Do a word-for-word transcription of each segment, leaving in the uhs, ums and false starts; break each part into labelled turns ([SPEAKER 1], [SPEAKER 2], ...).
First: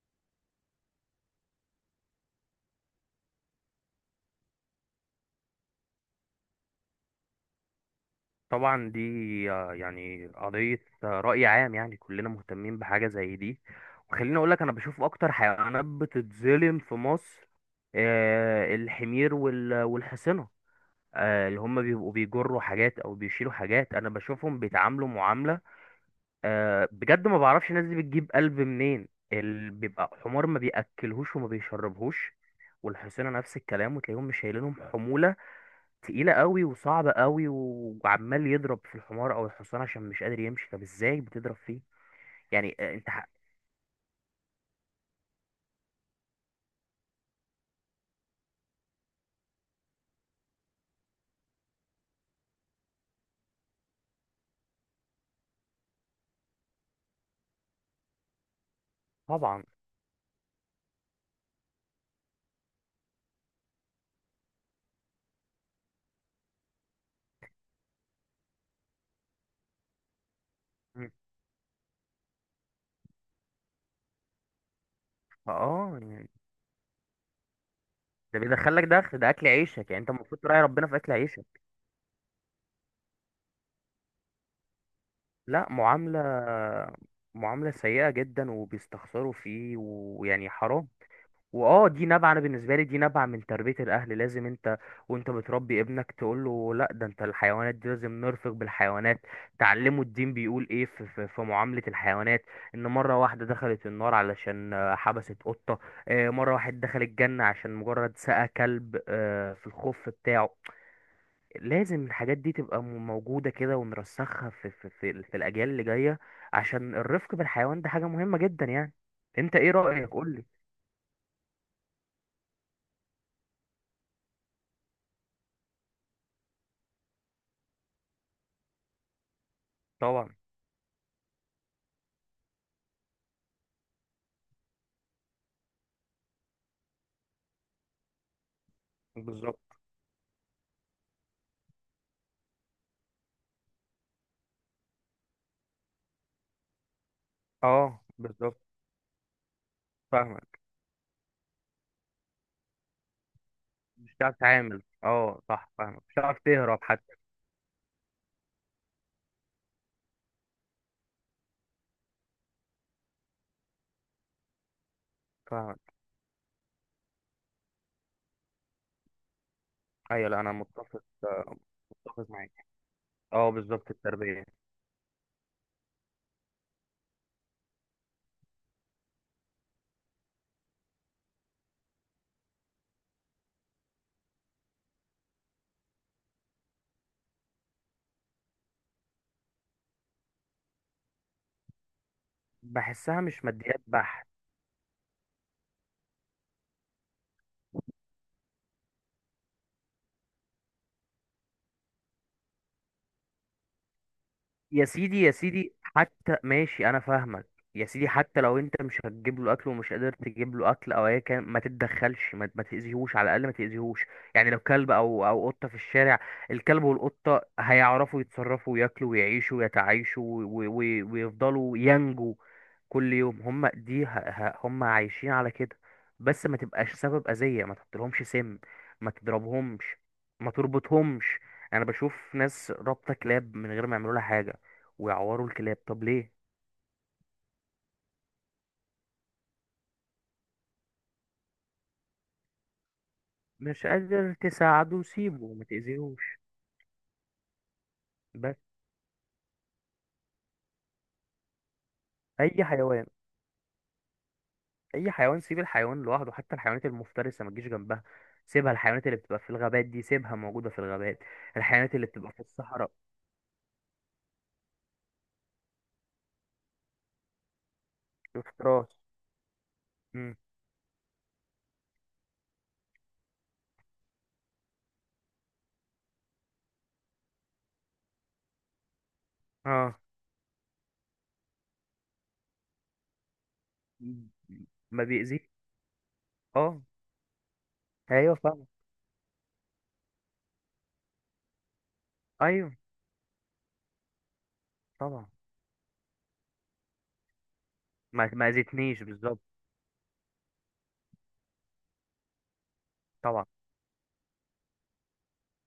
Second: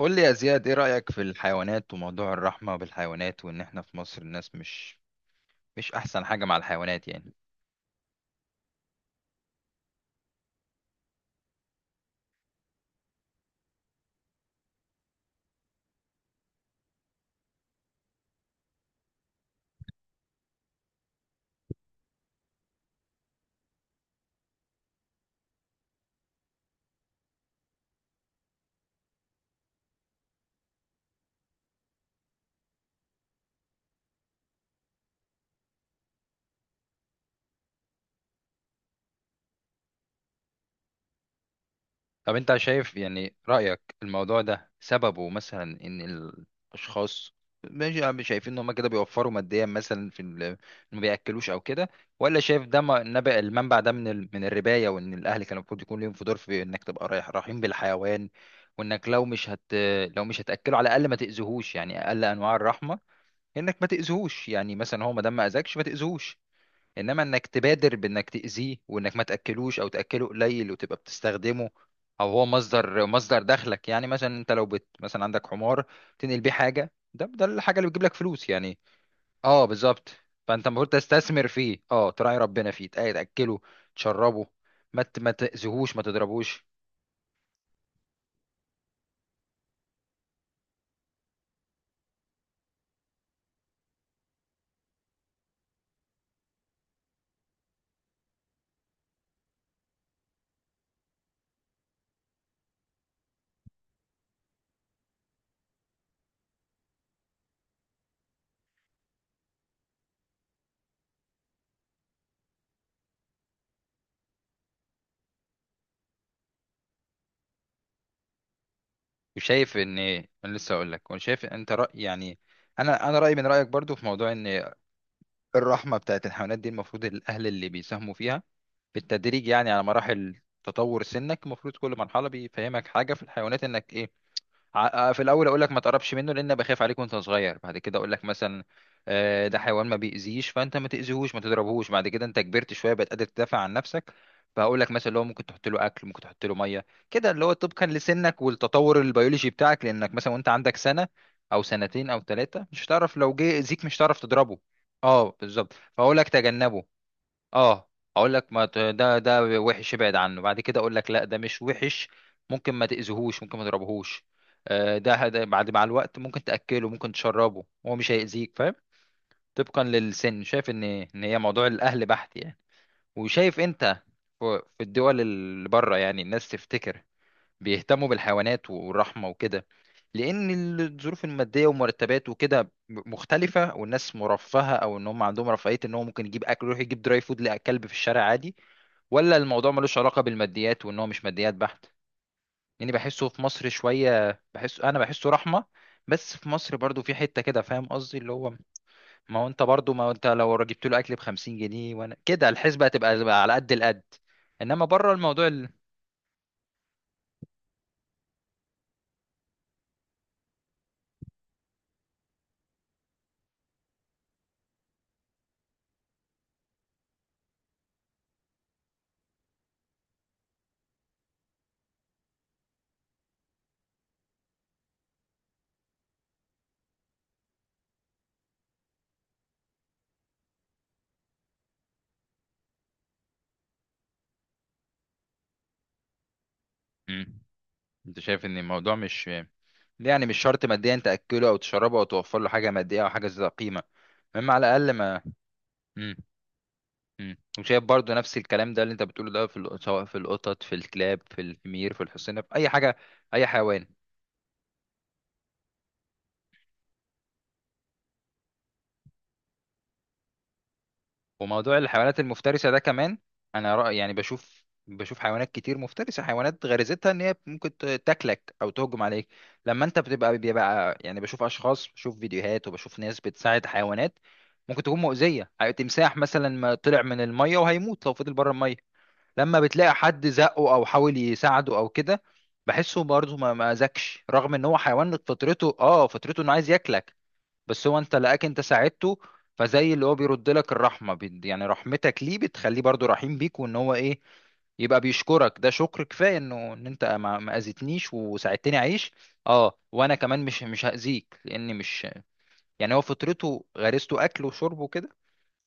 [SPEAKER 1] قول لي يا زياد، ايه رأيك في الحيوانات وموضوع الرحمة بالحيوانات، وان احنا في مصر الناس مش مش احسن حاجة مع الحيوانات يعني؟
[SPEAKER 2] طبعا دي، آه، يعني قضية، آه، رأي عام، يعني كلنا مهتمين بحاجة زي دي. وخليني أقولك، أنا بشوف أكتر حيوانات بتتظلم في مصر آه، الحمير وال- والحصنة. آه، اللي هم بيبقوا بيجروا حاجات أو بيشيلوا حاجات، أنا بشوفهم بيتعاملوا معاملة آه، بجد، ما بعرفش الناس دي بتجيب قلب منين. اللي بيبقى حمار ما بيأكلهوش وما بيشربهوش، والحصنة نفس الكلام، وتلاقيهم مش شايلينهم حمولة تقيلة قوي وصعبة قوي، و- وعمال يضرب في الحمار او الحصان عشان مش قادر يمشي. طب ازاي بتضرب فيه؟
[SPEAKER 1] طب انت
[SPEAKER 2] يعني، آه،
[SPEAKER 1] شايف
[SPEAKER 2] انت، ح-
[SPEAKER 1] يعني، رأيك الموضوع ده سببه مثلا ان الاشخاص ماشي عم شايفين ان هم كده بيوفروا ماديا مثلا في ال- إن ما بياكلوش او كده، ولا شايف ده م- نبع المنبع ده من ال... من الرباية، وان الاهل كان المفروض يكون ليهم في دور في انك تبقى رايح رحيم بالحيوان؟ وانك لو مش هت
[SPEAKER 2] طبعا.
[SPEAKER 1] لو مش هتاكله على الاقل ما تاذيهوش، يعني اقل انواع الرحمة انك ما تاذوش، يعني مثلا هو ما دام ما اذاكش ما تاذوش، انما انك تبادر بانك تاذيه وانك ما تاكلوش او تاكله قليل وتبقى
[SPEAKER 2] مم.
[SPEAKER 1] بتستخدمه، او هو مصدر مصدر دخلك. يعني مثلا انت لو بت مثلا عندك حمار
[SPEAKER 2] اه، يعني
[SPEAKER 1] تنقل بيه حاجه، ده ده الحاجه اللي بتجيب لك
[SPEAKER 2] ده
[SPEAKER 1] فلوس يعني.
[SPEAKER 2] بيدخلك دخل، ده اكل
[SPEAKER 1] اه
[SPEAKER 2] عيشك يعني،
[SPEAKER 1] بالظبط،
[SPEAKER 2] انت المفروض تراعي
[SPEAKER 1] فانت
[SPEAKER 2] ربنا
[SPEAKER 1] المفروض
[SPEAKER 2] في اكل عيشك.
[SPEAKER 1] تستثمر فيه، اه تراعي ربنا فيه، تأ- تاكله، تشربه، ما ت- ما
[SPEAKER 2] لا،
[SPEAKER 1] تاذيهوش، ما
[SPEAKER 2] معاملة
[SPEAKER 1] تضربوش.
[SPEAKER 2] معاملة سيئة جدا، وبيستخسروا فيه، ويعني حرام. واه دي نابعة، انا بالنسبة لي دي نابعة من تربية الاهل. لازم انت وانت بتربي ابنك تقول له لا، ده انت الحيوانات دي لازم نرفق بالحيوانات. تعلمه الدين بيقول ايه في, في, في معاملة الحيوانات. ان مرة واحدة دخلت النار علشان آه، حبست قطة. آه، مرة واحد دخل الجنة عشان مجرد سقى كلب آه، في الخف بتاعه. لازم الحاجات دي تبقى م- موجودة كده، ونرسخها في, في, في, ال- في الاجيال اللي جاية، عشان الرفق بالحيوان ده حاجة مهمة جدا يعني. انت ايه
[SPEAKER 1] وشايف ان
[SPEAKER 2] رأيك؟ قولي.
[SPEAKER 1] انا لسه اقول لك، وانا شايف انت رأي يعني. انا انا رايي من رايك برضو في موضوع ان الرحمة بتاعت الحيوانات دي، المفروض الأهل اللي بيساهموا فيها بالتدريج، يعني على
[SPEAKER 2] طبعا.
[SPEAKER 1] مراحل تطور سنك. المفروض كل مرحلة بيفهمك حاجة في الحيوانات إنك إيه، ع- آه، في الاول اقول لك ما تقربش منه، لان أنا بخاف عليك وانت صغير. بعد كده اقول لك مثلا آه،
[SPEAKER 2] بالظبط.
[SPEAKER 1] ده حيوان ما بيأذيش، فانت ما تأذيهوش ما تضربهوش. بعد كده انت كبرت شويه، بقت قادر تدافع عن نفسك، فهقول لك مثلا لو ممكن تحط له اكل ممكن تحط له ميه، كده اللي هو طبقا
[SPEAKER 2] اه
[SPEAKER 1] لسنك
[SPEAKER 2] بالظبط،
[SPEAKER 1] والتطور البيولوجي بتاعك، لانك مثلا وانت
[SPEAKER 2] فاهمك.
[SPEAKER 1] عندك سنه او سنتين او ثلاثه مش هتعرف لو جه اذيك، مش
[SPEAKER 2] مش
[SPEAKER 1] هتعرف
[SPEAKER 2] هتعرف
[SPEAKER 1] تضربه.
[SPEAKER 2] تتعامل،
[SPEAKER 1] اه
[SPEAKER 2] اه صح،
[SPEAKER 1] بالظبط،
[SPEAKER 2] فاهمك، مش
[SPEAKER 1] فاقول لك
[SPEAKER 2] هتعرف تهرب
[SPEAKER 1] تجنبه.
[SPEAKER 2] حتى.
[SPEAKER 1] اه اقول لك ما ت- ده ده وحش، ابعد عنه. بعد كده اقول لك لا ده مش وحش، ممكن ما تاذيهوش ممكن ما تضربهوش. آه، ده هد- بعد مع
[SPEAKER 2] فاهمك.
[SPEAKER 1] الوقت ممكن تاكله ممكن تشربه، هو مش هيأذيك، فاهم؟ طبقا
[SPEAKER 2] ايوه، لا،
[SPEAKER 1] للسن،
[SPEAKER 2] انا
[SPEAKER 1] شايف ان
[SPEAKER 2] متفق،
[SPEAKER 1] ان هي
[SPEAKER 2] آه،
[SPEAKER 1] موضوع الاهل
[SPEAKER 2] متفق
[SPEAKER 1] بحت
[SPEAKER 2] معاك.
[SPEAKER 1] يعني.
[SPEAKER 2] اه
[SPEAKER 1] وشايف
[SPEAKER 2] بالظبط،
[SPEAKER 1] انت،
[SPEAKER 2] التربية.
[SPEAKER 1] في في الدول اللي بره يعني، الناس تفتكر بيهتموا بالحيوانات والرحمة وكده لأن الظروف المادية والمرتبات وكده مختلفة، والناس مرفهة أو إن هم عندهم رفاهية إن هو ممكن يجيب أكل، يروح يجيب دراي فود لكلب في الشارع عادي؟ ولا الموضوع ملوش علاقة بالماديات وإن هو مش ماديات بحت؟ يعني
[SPEAKER 2] بحسها
[SPEAKER 1] بحسه في
[SPEAKER 2] مش
[SPEAKER 1] مصر
[SPEAKER 2] ماديات بحت.
[SPEAKER 1] شوية، بحس أنا بحسه رحمة، بس في مصر برضو في حتة كده، فاهم قصدي، اللي هو ما هو أنت برضو ما هو أنت لو جبت له أكل بخمسين جنيه وأنا كده، الحسبة هتبقى على قد القد.
[SPEAKER 2] يا
[SPEAKER 1] إنما بره
[SPEAKER 2] سيدي، يا
[SPEAKER 1] الموضوع ال...
[SPEAKER 2] سيدي، حتى ماشي، انا فاهمك. يا سيدي، حتى لو انت مش هتجيب له اكل، ومش قادر تجيب له اكل، او ايا كان، ما تتدخلش، ما, ما تاذيهوش، على الاقل ما تاذيهوش. يعني لو كلب او او قطه في الشارع، الكلب والقطه هيعرفوا يتصرفوا وياكلوا ويعيشوا ويتعايشوا، و- و- ويفضلوا ينجوا. كل يوم هم دي، ه- ه- هم عايشين على كده. بس ما تبقاش سبب اذيه، ما تحطلهمش سم، ما تضربهمش، ما تربطهمش. انا بشوف ناس رابطه كلاب من غير ما يعملوا لها حاجه، ويعوروا الكلاب، طب ليه؟
[SPEAKER 1] مم. انت شايف ان الموضوع مش، يعني مش شرط ماديا تاكله او تشربه او توفر له حاجه ماديه او حاجه ذات قيمه،
[SPEAKER 2] مش قادر
[SPEAKER 1] المهم على الاقل
[SPEAKER 2] تساعده،
[SPEAKER 1] ما.
[SPEAKER 2] سيبه، ما
[SPEAKER 1] مم.
[SPEAKER 2] تأذيهوش.
[SPEAKER 1] مم. وشايف برضو نفس
[SPEAKER 2] بس
[SPEAKER 1] الكلام ده اللي انت بتقوله ده في ال- سواء في القطط في الكلاب في الحمير في الحصينه في
[SPEAKER 2] اي
[SPEAKER 1] اي حاجه،
[SPEAKER 2] حيوان.
[SPEAKER 1] اي حيوان.
[SPEAKER 2] اي حيوان، سيب الحيوان لوحده، حتى الحيوانات المفترسة ما تجيش جنبها. سيبها، الحيوانات اللي بتبقى في الغابات دي سيبها موجودة في الغابات،
[SPEAKER 1] وموضوع
[SPEAKER 2] الحيوانات اللي
[SPEAKER 1] الحيوانات
[SPEAKER 2] بتبقى في
[SPEAKER 1] المفترسة ده
[SPEAKER 2] الصحراء.
[SPEAKER 1] كمان، أنا رأي يعني، بشوف بشوف حيوانات كتير مفترسة، حيوانات غريزتها إن هي ممكن ت- تاكلك أو
[SPEAKER 2] افتراس.
[SPEAKER 1] تهجم عليك، لما أنت
[SPEAKER 2] مم.
[SPEAKER 1] بتبقى بيبقى يعني، بشوف أشخاص، بشوف فيديوهات، وبشوف ناس بتساعد حيوانات ممكن تكون مؤذية. تمساح مثلا ما طلع من المية وهيموت لو فضل بره المية، لما بتلاقي
[SPEAKER 2] اه.
[SPEAKER 1] حد زقه أو حاول يساعده أو كده، بحسه برضه ما ما أذكش، رغم إن هو
[SPEAKER 2] ما
[SPEAKER 1] حيوان
[SPEAKER 2] بيأذيش.
[SPEAKER 1] فطرته آه فطرته إنه عايز
[SPEAKER 2] اه.
[SPEAKER 1] ياكلك، بس هو انت
[SPEAKER 2] ايوه
[SPEAKER 1] لقاك انت
[SPEAKER 2] فاهم.
[SPEAKER 1] ساعدته، فزي اللي هو بيرد لك الرحمه، بيد- يعني رحمتك ليه
[SPEAKER 2] ايوه.
[SPEAKER 1] بتخليه برضو رحيم بيك، وان هو ايه، يبقى
[SPEAKER 2] طبعا.
[SPEAKER 1] بيشكرك. ده شكر كفايه انه ان انت ما ما اذيتنيش
[SPEAKER 2] ما ما
[SPEAKER 1] وساعدتني
[SPEAKER 2] اذتنيش،
[SPEAKER 1] اعيش.
[SPEAKER 2] بالظبط.
[SPEAKER 1] اه، وانا كمان مش مش هاذيك، لاني مش، يعني هو
[SPEAKER 2] طبعا.
[SPEAKER 1] فطرته غريزته اكل وشرب وكده،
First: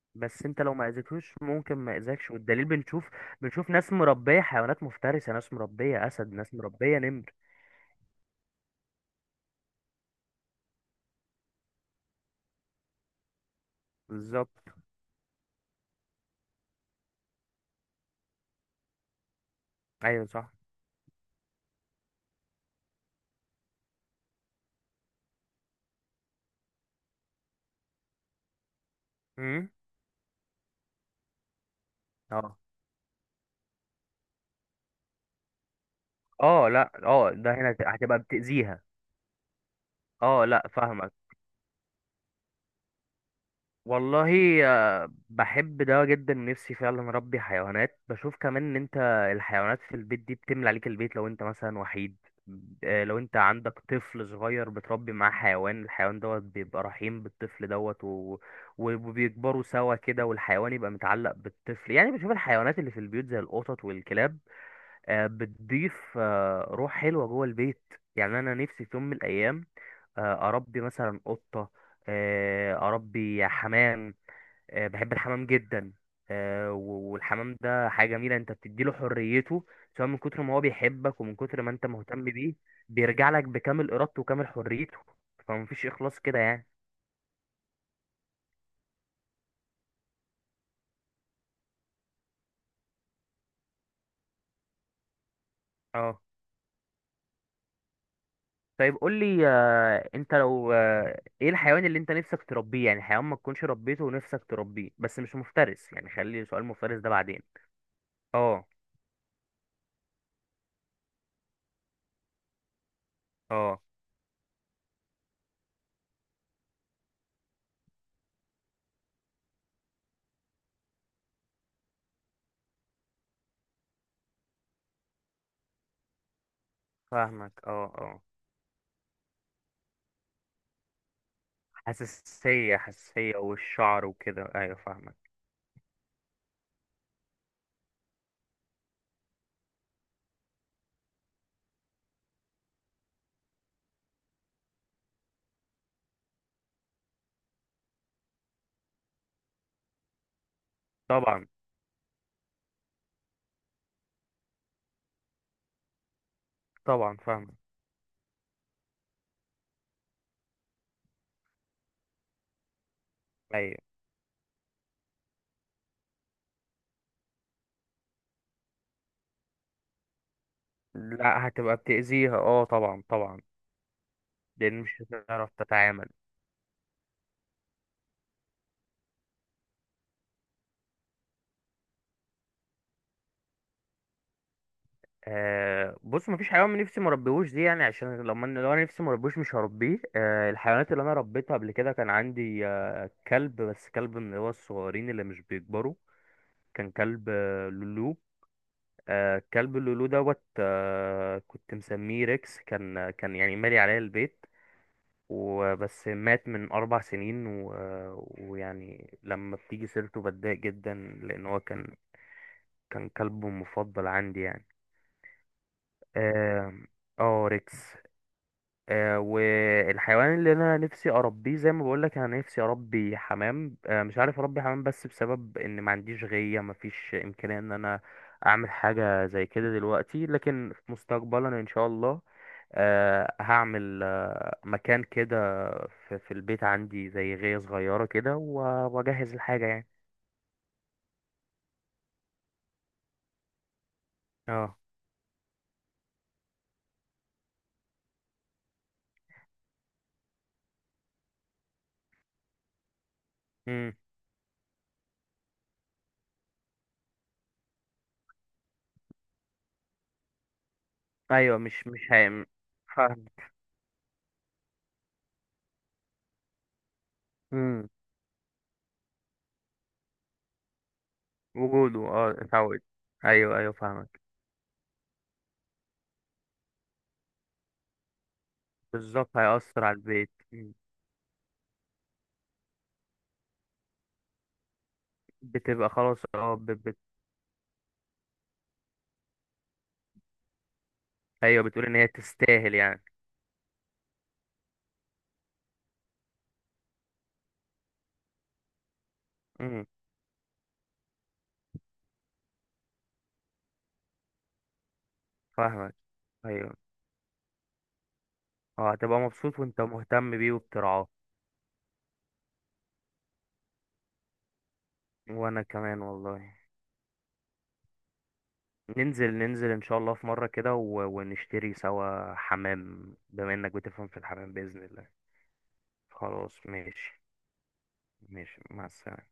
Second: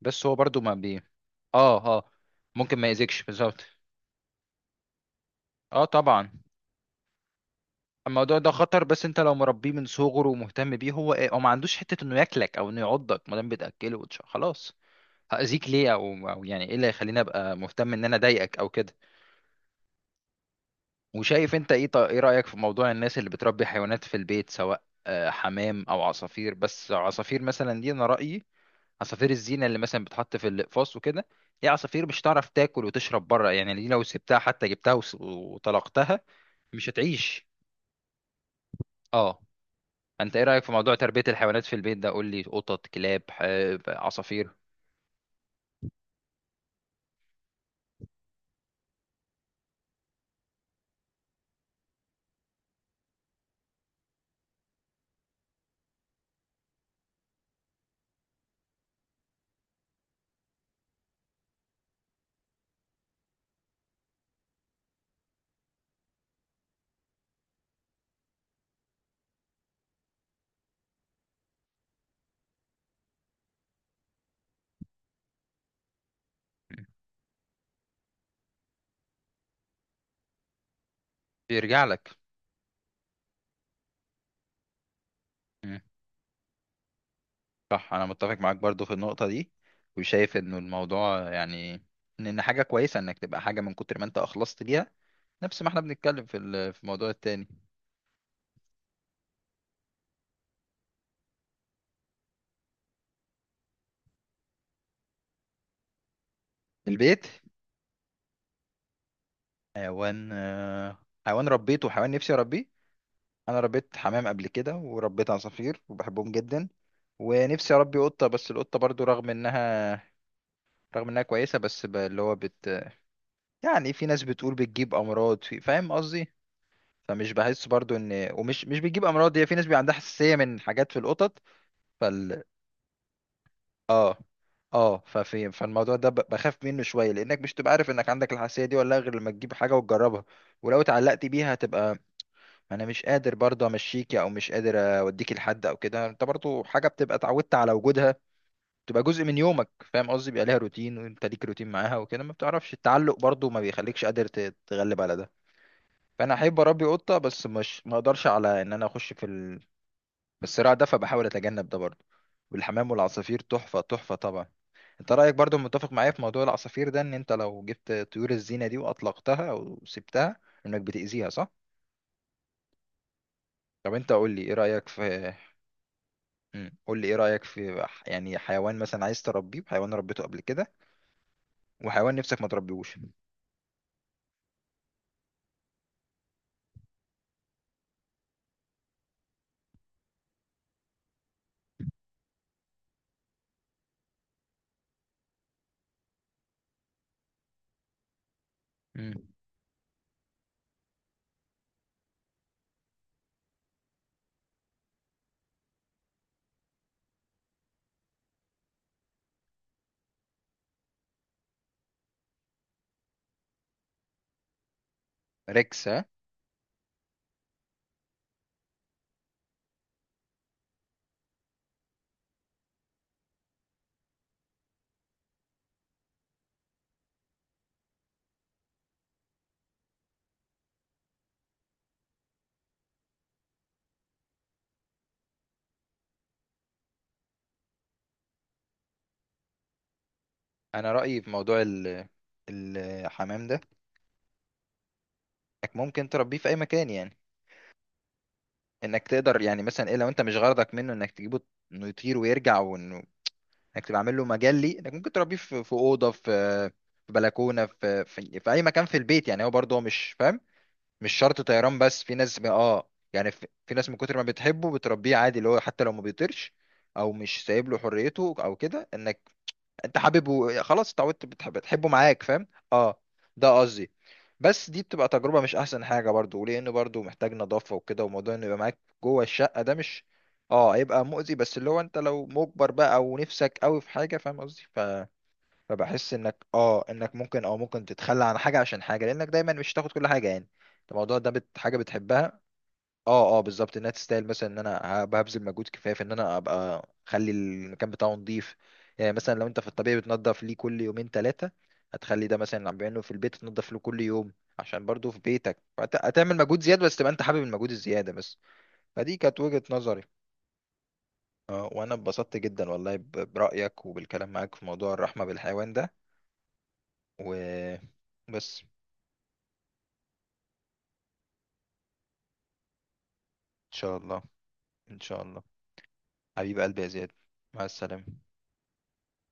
[SPEAKER 1] بس هو
[SPEAKER 2] بس
[SPEAKER 1] برضو
[SPEAKER 2] انت لو
[SPEAKER 1] ما
[SPEAKER 2] ما
[SPEAKER 1] بي،
[SPEAKER 2] اذيتهوش، ممكن
[SPEAKER 1] اه
[SPEAKER 2] ما
[SPEAKER 1] اه
[SPEAKER 2] اذاكش، والدليل
[SPEAKER 1] ممكن ما
[SPEAKER 2] بنشوف.
[SPEAKER 1] يأذيكش بالظبط.
[SPEAKER 2] بنشوف ناس مربيه حيوانات مفترسه، ناس
[SPEAKER 1] اه
[SPEAKER 2] مربيه
[SPEAKER 1] طبعا.
[SPEAKER 2] اسد، ناس مربيه نمر.
[SPEAKER 1] الموضوع ده خطر، بس انت لو مربيه من صغره ومهتم بيه، هو ايه هو ما عندوش حته انه ياكلك او انه يعضك، ما دام بتاكله وتش-
[SPEAKER 2] بالظبط.
[SPEAKER 1] خلاص. هأذيك ليه؟ او او يعني ايه اللي هيخليني ابقى مهتم ان انا اضايقك او كده؟
[SPEAKER 2] ايوه صح.
[SPEAKER 1] وشايف انت ايه، طا- ايه رأيك في موضوع الناس اللي بتربي حيوانات في البيت سواء آه، حمام او عصافير، بس عصافير مثلا دي انا رأيي، عصافير الزينة
[SPEAKER 2] امم.
[SPEAKER 1] اللي مثلا بتحط في الاقفاص وكده، دي عصافير مش هتعرف
[SPEAKER 2] اه،
[SPEAKER 1] تاكل وتشرب بره يعني. دي لو سبتها، حتى جبتها وس- وطلقتها،
[SPEAKER 2] اه،
[SPEAKER 1] مش
[SPEAKER 2] لا، اه،
[SPEAKER 1] هتعيش.
[SPEAKER 2] ده هنا هت- هتبقى بتأذيها.
[SPEAKER 1] اه انت ايه
[SPEAKER 2] اه
[SPEAKER 1] رأيك
[SPEAKER 2] لا،
[SPEAKER 1] في موضوع
[SPEAKER 2] فاهمك.
[SPEAKER 1] تربية الحيوانات في البيت ده؟ قول لي، قطط، كلاب، ح- عصافير.
[SPEAKER 2] والله. آه، بحب ده جدا، نفسي فعلا اربي حيوانات. بشوف كمان، ان انت الحيوانات في البيت دي بتملى عليك البيت لو انت مثلا وحيد. آه، لو انت عندك طفل صغير بتربي معاه حيوان، الحيوان دوت بيبقى رحيم بالطفل دوت، و... وبيكبروا سوا كده، والحيوان يبقى متعلق بالطفل. يعني بشوف الحيوانات اللي في البيوت زي القطط والكلاب آه، بتضيف آه، روح حلوة جوه البيت. يعني أنا نفسي في يوم من الأيام آه، أربي مثلا قطة، آه، أربي حمام. آه، بحب الحمام جدا. آه، و- والحمام ده حاجة جميلة، أنت بتديله حريته سواء من كتر ما هو بيحبك ومن كتر ما
[SPEAKER 1] بيرجع
[SPEAKER 2] أنت
[SPEAKER 1] لك.
[SPEAKER 2] مهتم بيه، بيرجع لك بكامل إرادته وكامل حريته. فمفيش إخلاص كده يعني.
[SPEAKER 1] صح، انا متفق معاك برضو في النقطة دي، وشايف انه الموضوع يعني ان إن حاجة كويسة انك تبقى حاجة من كتر ما انت اخلصت ليها، نفس ما احنا
[SPEAKER 2] اه.
[SPEAKER 1] بنتكلم في ال- في الموضوع التاني.
[SPEAKER 2] طيب قول لي، آه، انت لو، آه، ايه الحيوان اللي انت نفسك تربيه؟ يعني حيوان ما تكونش ربيته ونفسك تربيه، بس مش مفترس، يعني خلي سؤال مفترس ده
[SPEAKER 1] البيت،
[SPEAKER 2] بعدين. اه،
[SPEAKER 1] حيوان آه، حيوان ربيته وحيوان نفسي اربيه. انا
[SPEAKER 2] اه،
[SPEAKER 1] ربيت حمام قبل كده وربيت عصافير وبحبهم جدا، ونفسي اربي قطة، بس القطة برضو رغم انها رغم انها كويسة، بس ب- اللي هو بت يعني، في ناس بتقول بتجيب امراض، في- فاهم قصدي. فمش
[SPEAKER 2] فاهمك.
[SPEAKER 1] بحس
[SPEAKER 2] اه،
[SPEAKER 1] برضو
[SPEAKER 2] اه،
[SPEAKER 1] ان، ومش مش بتجيب امراض، هي في ناس بيبقى عندها حساسيه من حاجات في القطط. فال
[SPEAKER 2] حساسية، حساسية والشعر
[SPEAKER 1] اه
[SPEAKER 2] وكده، ايوه
[SPEAKER 1] اه
[SPEAKER 2] فاهمك.
[SPEAKER 1] ففي فالموضوع ده ب- بخاف منه شويه، لانك مش تبقى عارف انك عندك الحساسيه دي ولا لأ، غير لما تجيب حاجه وتجربها. ولو اتعلقت بيها هتبقى، انا مش قادر برضه امشيكي او مش قادر اوديكي لحد او كده. انت برضه حاجه بتبقى اتعودت على وجودها، تبقى جزء من يومك فاهم قصدي، بيبقى ليها روتين وانت ليك
[SPEAKER 2] طبعا،
[SPEAKER 1] روتين معاها وكده، ما بتعرفش التعلق برضه ما بيخليكش قادر ت- تتغلب على ده. فانا احب اربي قطه،
[SPEAKER 2] طبعا،
[SPEAKER 1] بس
[SPEAKER 2] فاهمك.
[SPEAKER 1] مش ما اقدرش على ان انا اخش في بالصراع ده، فبحاول اتجنب ده برضه. والحمام والعصافير
[SPEAKER 2] ايوه،
[SPEAKER 1] تحفة تحفة طبعا. انت رأيك برضه متفق معايا في موضوع العصافير ده، ان انت لو جبت طيور الزينة دي واطلقتها او سبتها، انك بتأذيها، صح؟
[SPEAKER 2] لا، هتبقى بتأذيها، اه طبعا، طبعا.
[SPEAKER 1] طب انت قول لي ايه
[SPEAKER 2] لان
[SPEAKER 1] رأيك
[SPEAKER 2] مش
[SPEAKER 1] في.
[SPEAKER 2] هتعرف تتعامل.
[SPEAKER 1] مم. قول لي ايه رأيك في، ح- يعني حيوان مثلا عايز تربيه، وحيوان ربيته قبل كده، وحيوان نفسك ما تربيهوش.
[SPEAKER 2] آه، بص، مفيش حيوان نفسي مربيهوش دي، يعني عشان لما أنا- لو انا نفسي مربيهوش مش هربيه. آه الحيوانات اللي انا ربيتها قبل كده، كان عندي آه كلب، بس كلب من اللي هو الصغيرين اللي مش بيكبروا. كان كلب آه لولو.
[SPEAKER 1] مم.
[SPEAKER 2] آه كلب لولو دوت، آه كنت مسميه ريكس. كان، كان يعني مالي عليا البيت وبس. مات من أربع سنين و... آه، ويعني لما بتيجي سيرته بتضايق جدا، لأن هو كان كان كلب مفضل عندي يعني.
[SPEAKER 1] ريكس، ها؟
[SPEAKER 2] آه، اه ريكس. آه، والحيوان اللي انا نفسي اربيه، زي ما بقولك، انا نفسي اربي حمام. آه، مش عارف اربي حمام بس بسبب ان ما عنديش غيه، ما فيش امكانيه ان انا اعمل حاجه زي كده دلوقتي، لكن في مستقبلا ان شاء الله آه، هعمل آه، مكان كده في في البيت عندي زي غيه صغيره كده، و- واجهز الحاجه يعني.
[SPEAKER 1] انا رأيي في موضوع ال... الحمام ده،
[SPEAKER 2] اه.
[SPEAKER 1] انك ممكن تربيه في اي مكان يعني، انك تقدر يعني مثلا ايه، لو انت مش غرضك منه انك تجيبه انه يطير ويرجع، انك
[SPEAKER 2] امم.
[SPEAKER 1] تبقى عامل له مجال ليه انك ممكن تربيه في في اوضه، في في بلكونه، في في, في اي مكان في البيت يعني. هو برضه هو مش فاهم مش شرط
[SPEAKER 2] ايوه،
[SPEAKER 1] طيران،
[SPEAKER 2] مش
[SPEAKER 1] بس
[SPEAKER 2] مش
[SPEAKER 1] في ناس
[SPEAKER 2] هي...
[SPEAKER 1] ب- اه
[SPEAKER 2] فاهم.
[SPEAKER 1] يعني، في, في ناس من كتر ما بتحبه بتربيه عادي، اللي هو حتى لو ما بيطيرش او مش سايب له
[SPEAKER 2] امم.
[SPEAKER 1] حريته او كده، انك انت حاببه خلاص اتعودت، بتحب بتحبه
[SPEAKER 2] وجوده،
[SPEAKER 1] معاك
[SPEAKER 2] اه،
[SPEAKER 1] فاهم.
[SPEAKER 2] اتعود.
[SPEAKER 1] اه،
[SPEAKER 2] ايوه،
[SPEAKER 1] ده
[SPEAKER 2] ايوه،
[SPEAKER 1] قصدي.
[SPEAKER 2] فاهمك.
[SPEAKER 1] بس دي بتبقى تجربة مش احسن حاجة برضو، لان برضو محتاج نظافة وكده، وموضوع انه يبقى معاك جوه
[SPEAKER 2] بالظبط،
[SPEAKER 1] الشقة ده
[SPEAKER 2] هيأثر على
[SPEAKER 1] مش.
[SPEAKER 2] البيت.
[SPEAKER 1] اه هيبقى مؤذي، بس اللي هو انت لو مجبر بقى ونفسك قوي في حاجة فاهم قصدي، ف...
[SPEAKER 2] بتبقى
[SPEAKER 1] فبحس
[SPEAKER 2] خلاص،
[SPEAKER 1] انك
[SPEAKER 2] اه،
[SPEAKER 1] اه
[SPEAKER 2] بت... بت...
[SPEAKER 1] انك ممكن او ممكن تتخلى عن حاجة عشان حاجة، لانك دايما مش هتاخد كل حاجة يعني. انت الموضوع ده بت...
[SPEAKER 2] ايوه،
[SPEAKER 1] حاجة
[SPEAKER 2] بتقول ان هي
[SPEAKER 1] بتحبها.
[SPEAKER 2] تستاهل يعني.
[SPEAKER 1] اه، اه، بالظبط انها تستاهل، مثلا ان انا ببذل مجهود كفايه في ان انا ابقى اخلي المكان بتاعه نظيف. يعني مثلا لو انت في
[SPEAKER 2] امم.
[SPEAKER 1] الطبيعي بتنضف ليه كل يومين ثلاثه، هتخلي ده مثلا اللي عم بيعمله في البيت، تنضف له كل يوم عشان برضه في بيتك، فهت-
[SPEAKER 2] فاهمك.
[SPEAKER 1] هتعمل مجهود
[SPEAKER 2] ايوه.
[SPEAKER 1] زياده، بس تبقى انت حابب المجهود الزياده بس.
[SPEAKER 2] اه
[SPEAKER 1] فدي
[SPEAKER 2] هتبقى
[SPEAKER 1] كانت
[SPEAKER 2] مبسوط
[SPEAKER 1] وجهه
[SPEAKER 2] وانت
[SPEAKER 1] نظري.
[SPEAKER 2] مهتم بيه وبترعاه.
[SPEAKER 1] اه، وانا اتبسطت جدا والله ب- برايك وبالكلام معاك في موضوع الرحمه
[SPEAKER 2] وانا
[SPEAKER 1] بالحيوان ده.
[SPEAKER 2] كمان والله.
[SPEAKER 1] وبس.
[SPEAKER 2] ننزل، ننزل ان شاء الله في مرة كده، و... ونشتري سوا حمام، بما
[SPEAKER 1] ان
[SPEAKER 2] انك
[SPEAKER 1] شاء
[SPEAKER 2] بتفهم في
[SPEAKER 1] الله.
[SPEAKER 2] الحمام، بإذن
[SPEAKER 1] ان
[SPEAKER 2] الله.
[SPEAKER 1] شاء الله. حبيب
[SPEAKER 2] خلاص،
[SPEAKER 1] قلبي يا زياد،
[SPEAKER 2] ماشي.
[SPEAKER 1] مع السلامه.
[SPEAKER 2] ماشي، مع السلامة.